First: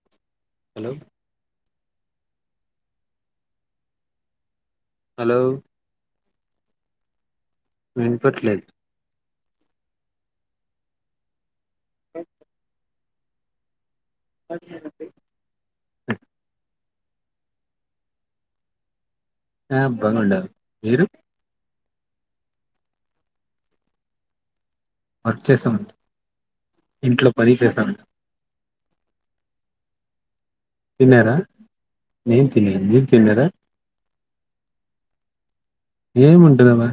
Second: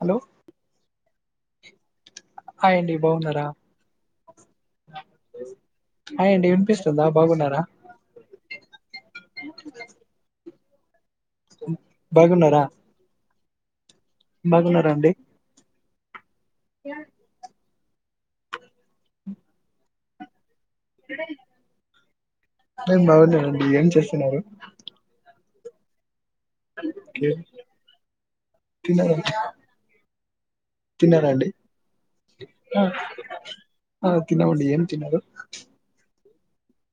Hello hello hi అండి బాగున్నారా hello హయండి వినిపిస్తుందా బాగున్నారా వినపడట్లేదు బాగున్నారా బాగున్నారాండి కిరణ్ ఆ బాగుందం నేను బాగున్నానండి ఏం చేస్తున్నరు వర్క్చేసామ ఓకే. ఇంట్లో పని చేశానండీ తిన్నారా తిన్నారా అండి నేను తిన్నాను మీరు తిన్నారా తిన్నమండి ఏం తన్నదు ఏముంటదామ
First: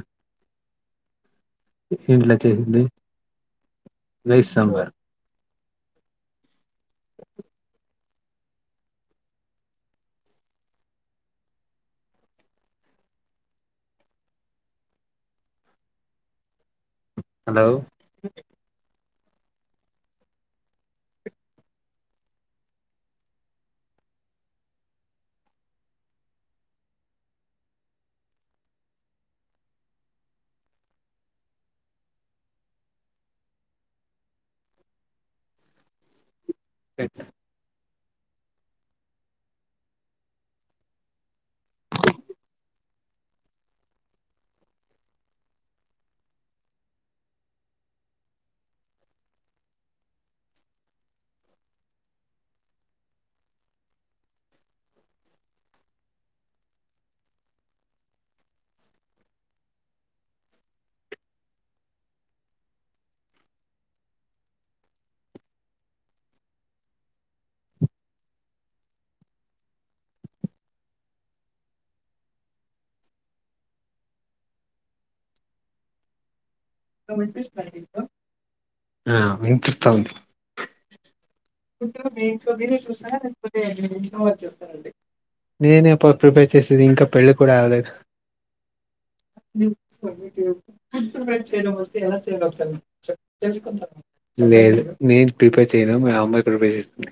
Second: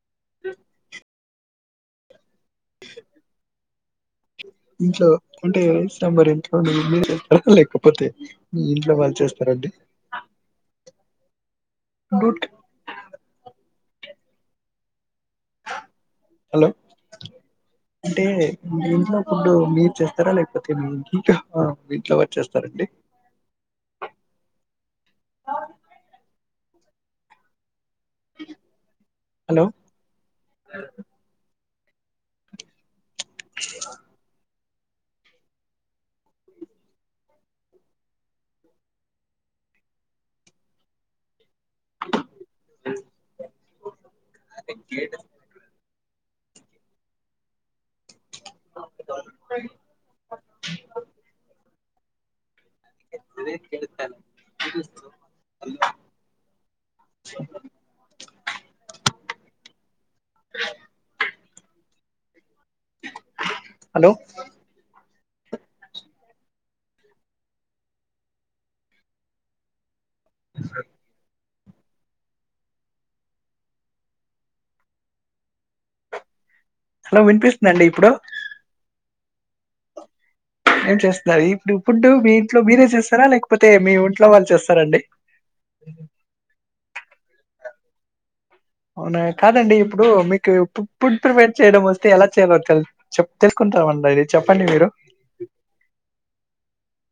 ఇంట్లా చేసిరైస్ సాంబార్ ఇంట్లో అంటే ఏం ఇష్టం మరి ఇంట్లో మీ మీరు చేస్తారా లేకపోతే మీ ఇంట్లో వాళ్ళు చేస్తారండి డూట్ హలో హలో అంటే ఇంట్లో ఇప్పుడు మీరు చేస్తారా లేకపోతే ఇంకా ఇంట్లో వాళ్ళు చ్చేస్తారండి ఆ హలో ఎట్ అదే గెట్ ఉమ్ అదే చెబుతన [unintelligible] [unintelligible] అ హలో సర్ హలో వినిపిస్తుంద అండి ఇప్పుడు ఆ వినిపిస్త ఉంది ఏం చేస్తున్నారు ఇప్పుడు ఇప్పుడు మీ ఇంట్లో మీరే చేస్తారా లేకపోతే మీ ఇంట్లో వాళ్ళు చేస్తార అండి నేనేపో ప్రిపేర్ చేసేది ఇంకా పెళ్ళి కూడా అవలేదు అవునా కాదండి ఇప్పుడు మీకు ఇప్పిప్పుడు ఇపుడు తెలుసుకుంటామండి అది చెప్పండి లేదు మీరు? నేను ప్రిపేర్ చేయను మా మమ్మీ ప్రిపేర్ ప్రిపేర్ చేస్తుంది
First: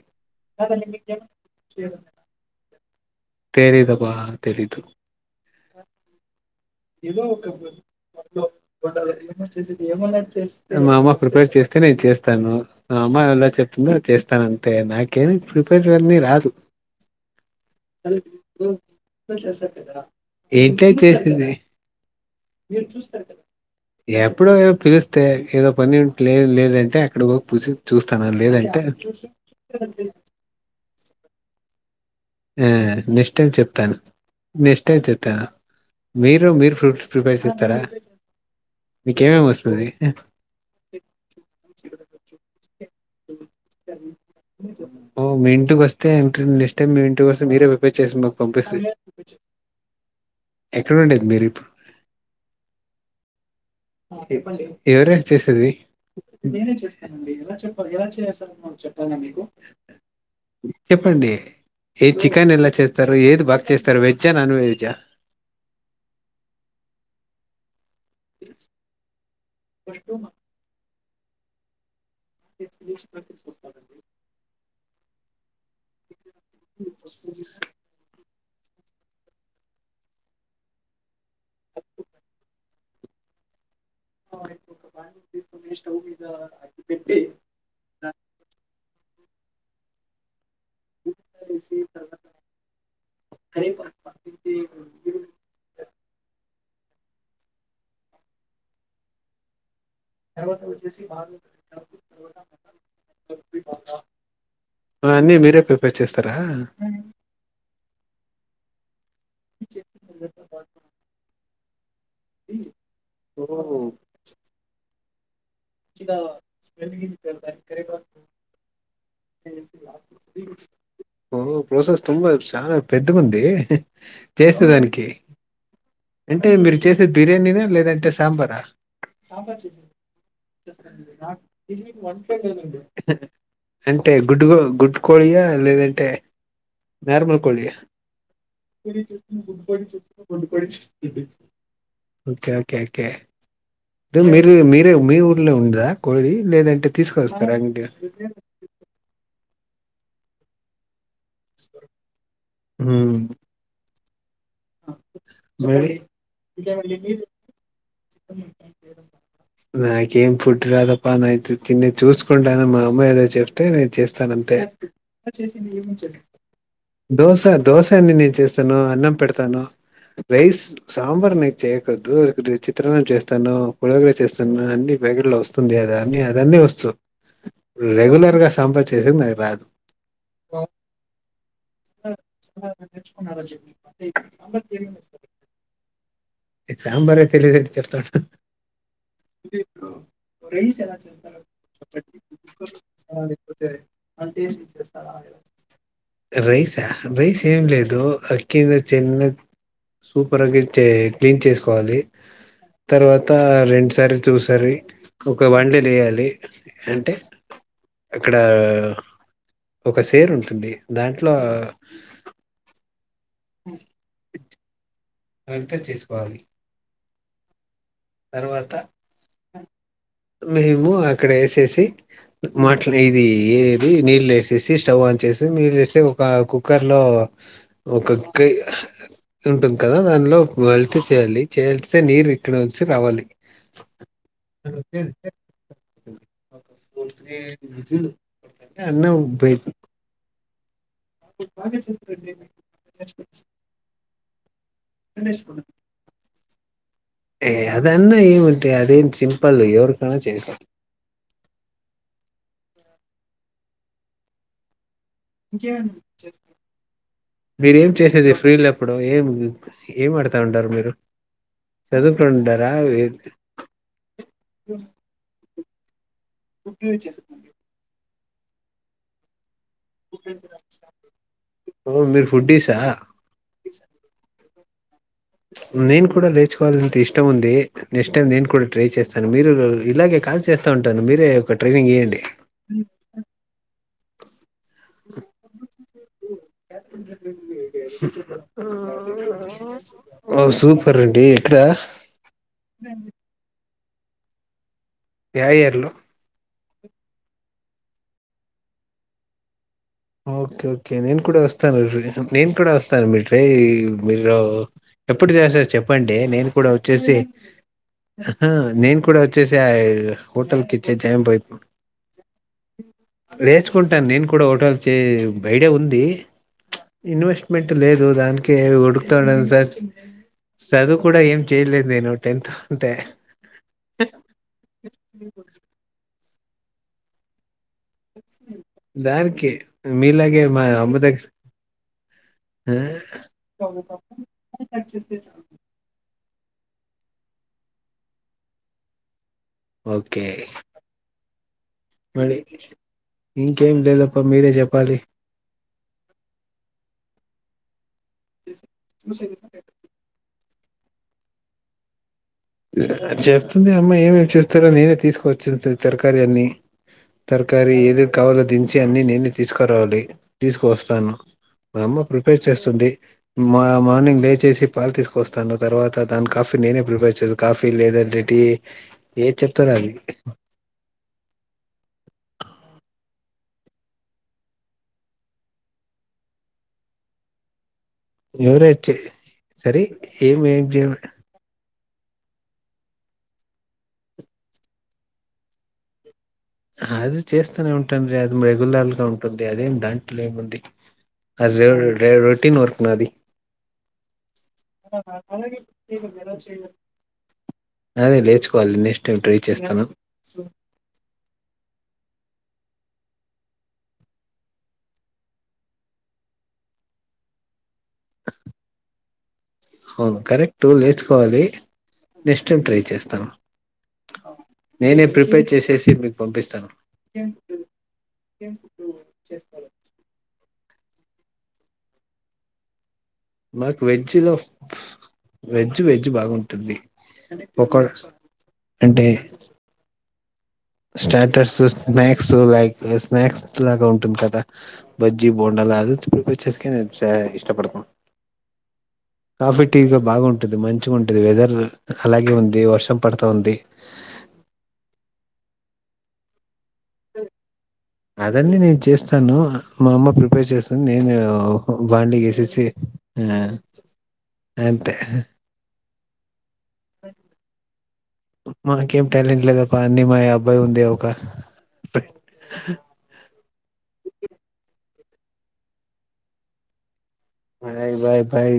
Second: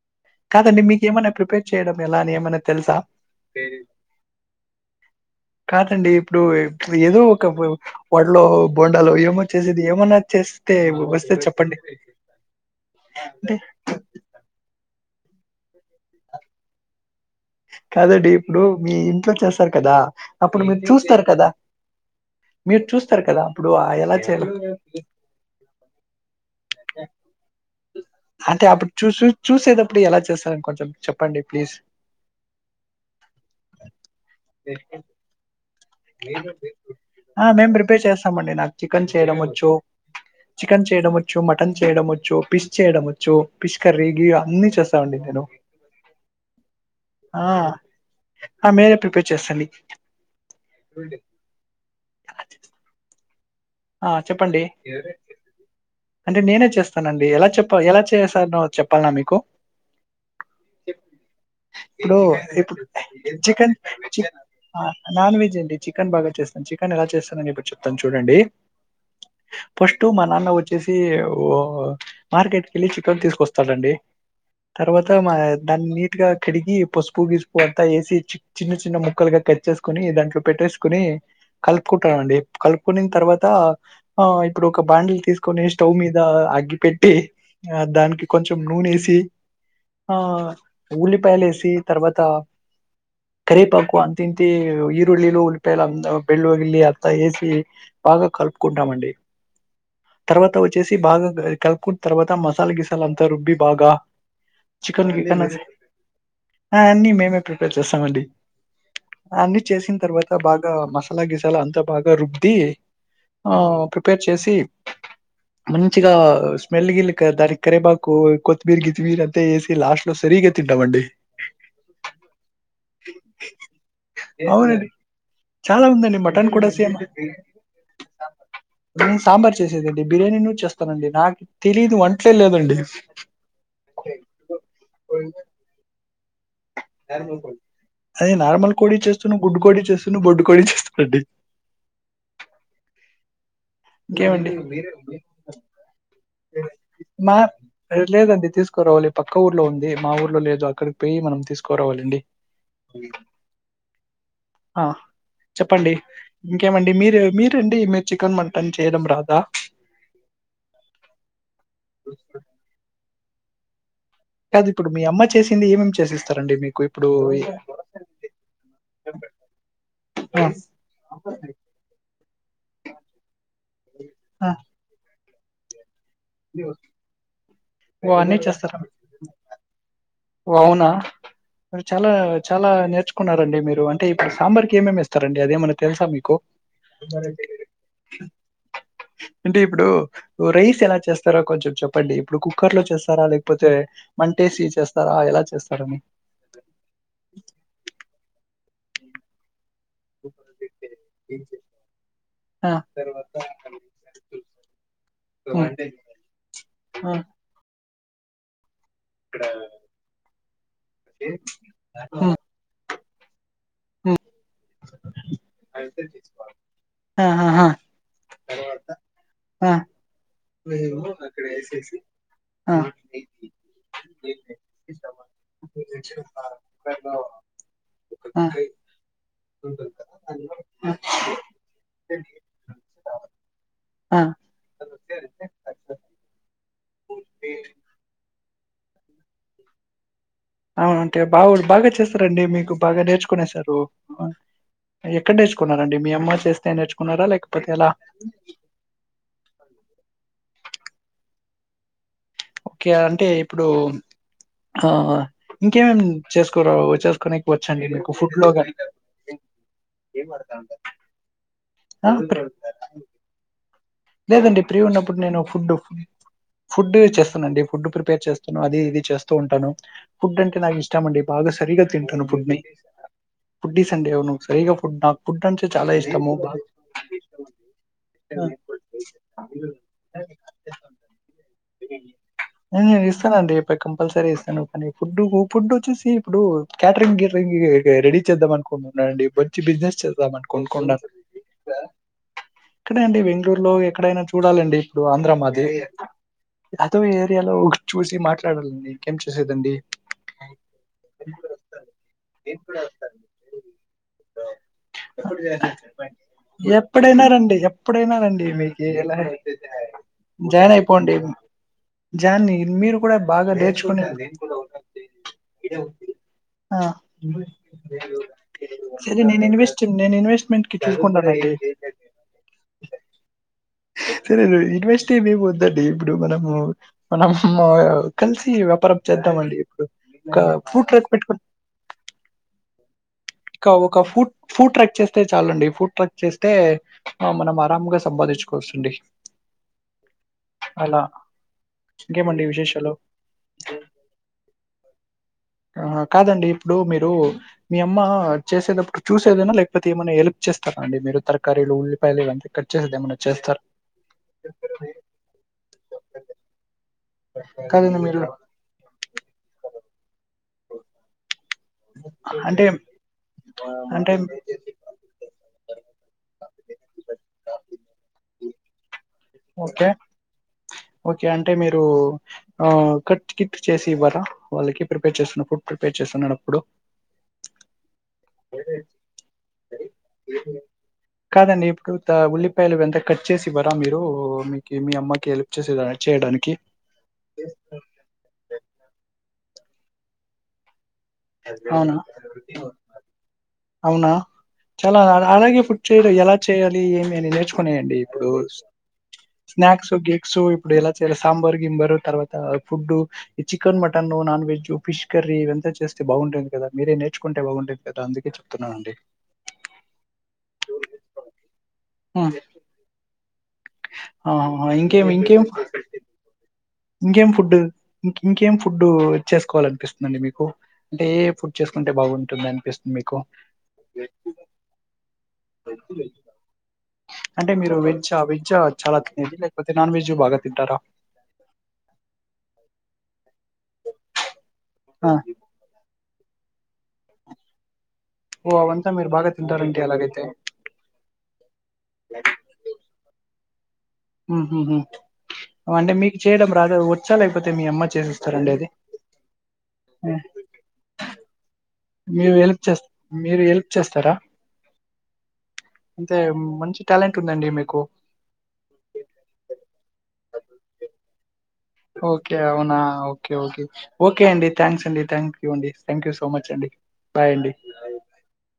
కాదండి మీక ఏమైనా ప్రిపేర్ చేయడం ఎలా అని ఏమైనా తెలుసా తెలిదబ్బా తెలీదు కాదండి ఇప్పుడు ఏదో ఒక వడలో బోండాలో ఏమో చేసేది ఏమన్నా చేస్తే మా అమ్మ వస్తే ప్రిపేర్ చెప్పండి? చేస్తే నేను చేస్తాను మా అమ్మ ఎలా అంటే చెప్తుందో అది చేస్తాను అంతే నాకేమి ప్రిపేర్ అవనీ రాదు కాదండి ఇప్పుడు మీ ఇంట్లో చేస్తారు కదా అప్పుడు మీరు ఏంటే చూస్తారు కదా చేసింది మీరు చూస్తారు కదా అప్పుడు ఆ ఎలా ఎప్పుడో చేయాలో గాని పిలిస్తే ఏదో పని ఉంటే లేదు లేదంటే అక్కడకి పోయి చూస్తాను అంటే లేదంటే అప్పుడు చూసి చూసేటప్పుడు ఎలా చూస్తారండి కొంచెం చెప్పండి ప్లీజ్ ఆ నెక్స్ట్ అని చెప్పాను నెక్స్ట్ అని చెప్పా ఆ మేము ప్రిపేర్ చేస్తామండి నాకు చికెన్ చేయడం మీకేమేమి వచ్చు వస్తుంది చికెన్ చేయడం వచ్చు మటన్ చేయడం వచ్చు పిస్ చేస్తామండి ఓ నేను మీ ఇంటికి వొస్తే నెక్స్ట్ టైమ్ మీ ఇంటికి ఆ వొస్తే మీరే ప్రిపేర్ చేయాలి చేసి మీకు ఆ పంపిస్తా మీరే ప్రిపేర్ చేస్తండి ఎక్కడ ఉండేది మీరు ఇప్పుడు ఆ చెప్పండి ఎవరది చేసేది అంటే నేనే చేస్తానండి ఎలా చెప్ప ఎలా చెప్పండి చేసానో చెప్పాలనా మీకు ఏ చికెన్ ఎలా ఇప్పుడు చేస్తారు ఇప్పు ఏది బాగా చికెన్ చేస్తారు వెజ్జా నాన్ వెజ్జా నాన్ వెజ్ అండి చికెన్ బాగా చేస్తాను కానీ ఎలా చేస్తానని ఇప్పుడు చెప్తాను చూడండి పస్టూ మా నాన్న వచ్చేసి మార్కెట్కి యెళ్ళి చికెన్ తీసుకొస్తాడండి తర్వాత మా దాన్ని నీట్గా కడిగి పసుపు గీసుపుు అంత ఏసి చి చిన్న చిన్న ముక్కలుగా కట్ చేసుకుని దాంట్లో పెట్టేసుకుని కలుపుకుంటామండి కలుపుకునిన్ తర్వాత తా ఆ ఇప్పుడు ఒక బాండీ తీసుకొని స్టవ్ మీద అగ్గి పెట్టి ఆ దానికి కొంచెం నూనేసి ఆ ఉల్లిపాయలు ఏసి తర్వాత కరేపాకు అంత ఇంత ఈరుళిలు ఉల్పాయలు బెళ్ వెళ్ళి అత్తా ఏసి బాగా కలుపుకుంటామండి తర్వాత వచ్చేసి బాగా కలుపుకున్న తర్వాత మసాలా గీసాలంతా రుబ్బి బాగా చికెన్ అన్నీ గికెన్ మీరే ప్రిపేర్ చేస్తారా అయన్ని మేమే ప్రిపేర్ చేస్తామండి అన్నీ చేసిన తర్వాత బాగా మసాలా గిసాలా అంతా బాగా రుబ్బి ఆ ఓహ్ ప్రిపేర్ చేసి మంచిగా స్మెల్ గిల్ దానికి కరేపాకు కొత్తిమీర్ గిత్మీర్ అంతా ఏసి లాస్ట్ లో సరిగా తింటమండి ప్రాసెస్ తొందర సానా పెద్ద గుంది అవునండి. చేసేదానికి చాలా ఉందండి అంటే మటన్ కూడా మీరు సేమ్. చేసేది బిర్యానీనా లేదంటే సాంబారా నేను సాంబార్ చేసేదండి బిర్యానీ ఎందుకు చేస్తానండి నాకు తెలిదు వంట్లే లేదండి అంటే గుడ్డుకో గుడ్డు కోడీ ఆ లేదంటే నార్మల్ కోడి ఆ అదే నార్మల్ కోడి చేస్తున్నా, గుడ్డు కోడి చేస్తున్నా, బొడ్డు కోడి చేస్తానండి. ఓకే ఓకే ఓకే హే దేల్ మీరు మీరే మీ ఊర్లో ఉంద కోడి లేదంటే తీసుకొస్తారాండి రేపు పక్క ఊర్లో ఉంది మా ఊర్లో లేదు అక్కడికి పోయి మనం తీసుకోరావాలండి హ్మ్ ఆ మరి చెప్పండి ఇంకేమండి మీరు మీరండి మీరు చికెన్ మట్ నాకేం ఫుడ్ రాదప్ప నా ట్రిక్ కినే చూస్కుంటన మా అమ్మయిదే చెప్తే నేను చేస్తానంతే కాదు ఇప్పుడు మీ అమ్మ ఆ చేసింది ఏమేమి ఏముంది చెప్పు చేసిస్తారండి మీకు ఇప్పుడు దోశ దోశ అని నేను చేస్తాను అన్నం పెడతాను ఆ రైస్ సాంబార్ నే చేయకూడదు ఆ చేస్తాను పొలోగోర ఆ చేస్తాను అన్ని పాకెట్ లో వస్తుంది గదా ఆ అదన్నీ వస్తు ఓ రెగ్యులర్ అన్నీ గా చేస్తారా సాంబార్ చేసేది నాకు రాద్ ఓ అవునా మీరూ చాలా చాలా నేర్చుకున్నారండి మీరు అంటే ఇప్పుడు సాంబార్కి ఏమేం ఎస్తారండి అదేమన్నా తెలుసా మీకు ఎ సాంబారే తెలిదని చెప్తారు హుం టుచ్చు అంటే ఇప్పుడూ రైస్ ఎలా చేస్తారో కొంచెం చెప్పండి ఇప్పుడు కుక్కర్ లో చేస్తారా లేకపోతే మంటే ఎసి చేస్ రైసా రైస్ ఏం లేదు అక్కింవా చిన్నద్ సూపర్గాచే క్లీన్ చేసుకోవాలి ఆ తర్వాత రెండుసార్లు చూసారి ఒక వన్ డే లేయాలి అంటే టాక్ అక్కడా ఒక సేరు ఉంటుంది దాంట్లో ఉమ్, ఆవును అంత చేసుకోవాలి ఆ హాహా తర్వాత మేహేము అక్కడ ఏసేసి ఆ మాట్లా ఇది ఏది నిల్ ఎసేసి స్టవ్ ఆన్ చేసి నిల్ ఎస్తే ఒక కుక్కర్ లో ఆ ఒక్కోకాయి ఉంటుంది కదా దానిలో మల్టీ చేయాలి చేస్తే నీరు విక్కడం వస్త వచ్చి రావాలి ఆ ఓకే ఓకే అన్నం పెట్ ఆ అంటే బావోదు బాగా చేస్తారండి మీకు బాగా నేర్చుకునేసారు ఎక్కడ నేర్చుకున్నారండి మీ అమ్మ చేస్తే నేర్చుకున్నారా లేకపోతే ఎలా ఎవరు కన్నా చేస్తా క్లిక్ ఓకే అంటే ఇప్పుడు ఆహా ఇంకేమేమి చేసుకోరావో చేసుకోని మీరేం వచ్చాండి మీకు చేసేది ఫుడ్ లో ఫ్రీలో గానీ అప్పుడు ఏం ఏం ఆడుగుతా ఉండారు మీరు ఆ ప్రి చదువుకుంటారా వెక్ లేదండి ప్రీ ఉన్నప్పుడు నేను ఫుడ్ ఫుడే చేస్తానండి ఫుడ్ ప్రిపేర్ చేస్త నేను అది ఇది చేస్తూ ఉంటాను ఫుడ్ అంటే నా ఇష్టమండి బాగా సరిగా తింటాను మీరు ఫుడ్ ని ఫుడ్డీసా ఫుడీస్ అండి అవును సరీగా ఫుడ్ నాక్ నేను కూడా లేచుకోవాలంత ఇష్టంముంది నెక్స్ట్ టైమ్ నేను కూడా ట్రై ఆ! చేస్తాను మీరు రో ఇలాగే కాల్ చేస్తా ఉంటాను మీరే ఒక ట్రైనింగ్ ఇయ్యండి ఆ ఇస్తానండి పై కంపల్సరీ ఇస్తాను కానీ ఫుడ్డు కు ఫుడ్ వచ్చేసి ఇప్పుడు క్యాటరింగ్ గిటరింగ్ రెడీ చేద్దాం అనుకుంటున్నానండి మంచి బిజినెస్ చేద్దాం అనుకుకుంట వస్తారండి ఏక్కడ ఇక్కడే అండి బెంగళూరులో ఎక్కడైనా చూడాలండి ఇప్పుడు ఆంధ్ర యా మాది ఇయర్ లో అదో ఏరియాలో చూసి మాట్లాడాలండికేం చేసేదండి ఓకే ఓకే నేను కూడా వస్తాను నేను కూడా వస్తాను మీరు్రై మీరో ఎప్పుడు చేస్తారు చెప్పండి నేను కూడా ఓచ్చేసి ఎప్పుడైనా రండి ఎప్పుడైనా రాండి మీకు ఎలా అయితే హోటల్ జాన్ కి చే అయిపోండి జాయింట్ అవుతాను జాన్ని మీరు కూడా బాగా నేర్చుకొనేది ఇప్పుడు చ్చే బయడే ఉంది ఇన్వెస్ట్మెంట్ లేదు దానికే ఉడుకుతా సరే నేను ఉన్నని ఇన్వెస్ట్ నేను ఇన్వెస్ట్మెంట్ కి సదువు కూడా ఏం చూసుకుంటానండి ఎంలేదే నవ్వు టెన్త్ అంటె సరే యూనివర్సిటీ ఏమపోద్దండి ఇప్పుడు మనము మనం మనం కలిసి వ్యాపారం దానికి చేద్దామండి ఇప్పుడు మీలాగే మా అమ్మ ఫూటక్ దగ్గర పెట్టుకొని ఆ ఇకా ఒక ఫూట్ ఫూడ్ ట్రక్ చేస్తే చాలండి ఫుూడ్ ట్రక్ చేస్తే తే ఆ మనం ఆరామ్గా సంపాదించుకోవస్తుంది ఓకే మనీ ఇంకేమండి విశేషాలు? ఇంకేం లేలప్ప మీరే జలాప్ చెప్పాలి ఆ కాదండి ఇప్పుడు మీరు మీ అమ్మ చేసేటప్పుడు చూసేదైనా లేకపోతే ఏమైనా హల్ప్ చే చేస్తారండి మీరు తరకరీల్లు చెప్తుంది అమ్మా ఏమేమి చెూస్తారో నేనే తీసుకువచ్చి తరకారీ అన్ని తార్కరీ కాదండి ఏది మీరు కావాలో దించి అన్ని నేనే తీసుకురావాలి తీసుకువస్తాను మా అమ్మ ప్రిపేర్ అంటే చేస్తుంది మా అంటే మార్నింగ్ లే చేసి పాలు తీసుకొస్తాను తర్వాత దాని కాఫీ నేనే ప్రిపేర్ చే కాఫీ లేదంటే టీ ఏది చెప్తారో ఓకే అది ఓకే అంటే మీరు ఆ కట్ టికెట్ చేసి ఇవ్వరా వాళ్ళకి ప్రిపేర్ చేస్తున్నా ఫుడ్ ప్రిపేర్ చేస్తున్నాడప్పుడు న్యూరేచ్చే సరే ఏమి ఏం చేయి కాదండి. ఇప్పుడు త ఉల్లిపాయలు ఎంత కట్ చేసి ఇవరా మీరు మీ మీ అమ్మకి హెల్ప్ చేసే చేయడానిక్ అది చేస్తూనే ఉంటాంలె అది రెగ్యులర్ గా ఉంటుంది అదేం దాంట్లో ఏముంది రరే అవునా? రే రోటీన్ వర్క్ నాది అవునా చాలా అలాగే ఇప్పుడు ఎలా చేయాలి ఏమి అని నేర్చుకున్నాయండి అదే ఇప్పుడు లేచుకోవాలి నెక్స్ట్ టైం ట్రై చేస్తాను స్నాక్స్ కేేక్స్ ఇప్పుడు ఎలా చేల సాంబార్ కింబరు తర్వాత food chicken mutton non veg fish curry ఇవంత చేస్ స్తే బాగుండేది కదా మీరే నేర్చుకుంటే బాగుండేది కదా అందుకే చెప్తున్నానండి అవును కరెక్టు లేచుకోవాలి నెక్స్టైమ్ ట్రై చేస్తాను ఆ నేనే ఇంకేం ఇంకేం ప్రిపేర్ చేసేసి మీకు పంపిస్తాను ఇంకేం ఫుడ్ ఇం ఇంకేం ఫుడ్ చేసుకోవాల అనిపిస్తుందండి మీకు అంటే ఏ ఫుడ్ చేసుకుంటే బాగుంటుంది అనిపిస్ మాక్ వెజ్జిలో వెజ్జ్ వెజ్ బాగుంటుంది అంటే ఒక మీరు వెజ్ అంటే జు భాగ తింటారా టర్స్ స్నాక్స్ లైక్ స్నాక్స్ లాగా ఉంటుంది కదా ఆ బజ్జి బోండాలా అది ప్రిపేర్ చేక నే ఇష్టపడతాను ఓ అవంతా మీరు బాగా కాఫీ తింటారంటే టీవీగా అలాగైతే బాగుంటుంది మంచిగం టది వెదర్ అలాగే ఉంది వర్షం పడతా ఉంది ఉహు హు హు అంటే మీకు చేయడం రాదా వచ్చా లేకపోతే మీ అమ్మ చేసిస్తారండి అవన్నీ అది నేను చేస్తాను మా అమ్మ ఉమ్, ప్రిపేర్ చేస్తుంది నేను బాండీ మీరు హెల్ప్ వేసేసి చేస్ ఆ మీరు హెల్ప్ చేస్తారా అంతే అంతే మంచి టాలెంట్ ఉందండి మీకు మాకేం టాలెంట్ లేదప్ప అన్ని మా అబ్బాయి ఉంది ఒక ఓకే అవునా ఓకే ఓకే ఓకే అండి థ్యాంక్స్ అండి థ్యాంక్ యూ అండి థ్యాంక్ యూ సో మచ్ అండి బాయ్ అండి బై బై బై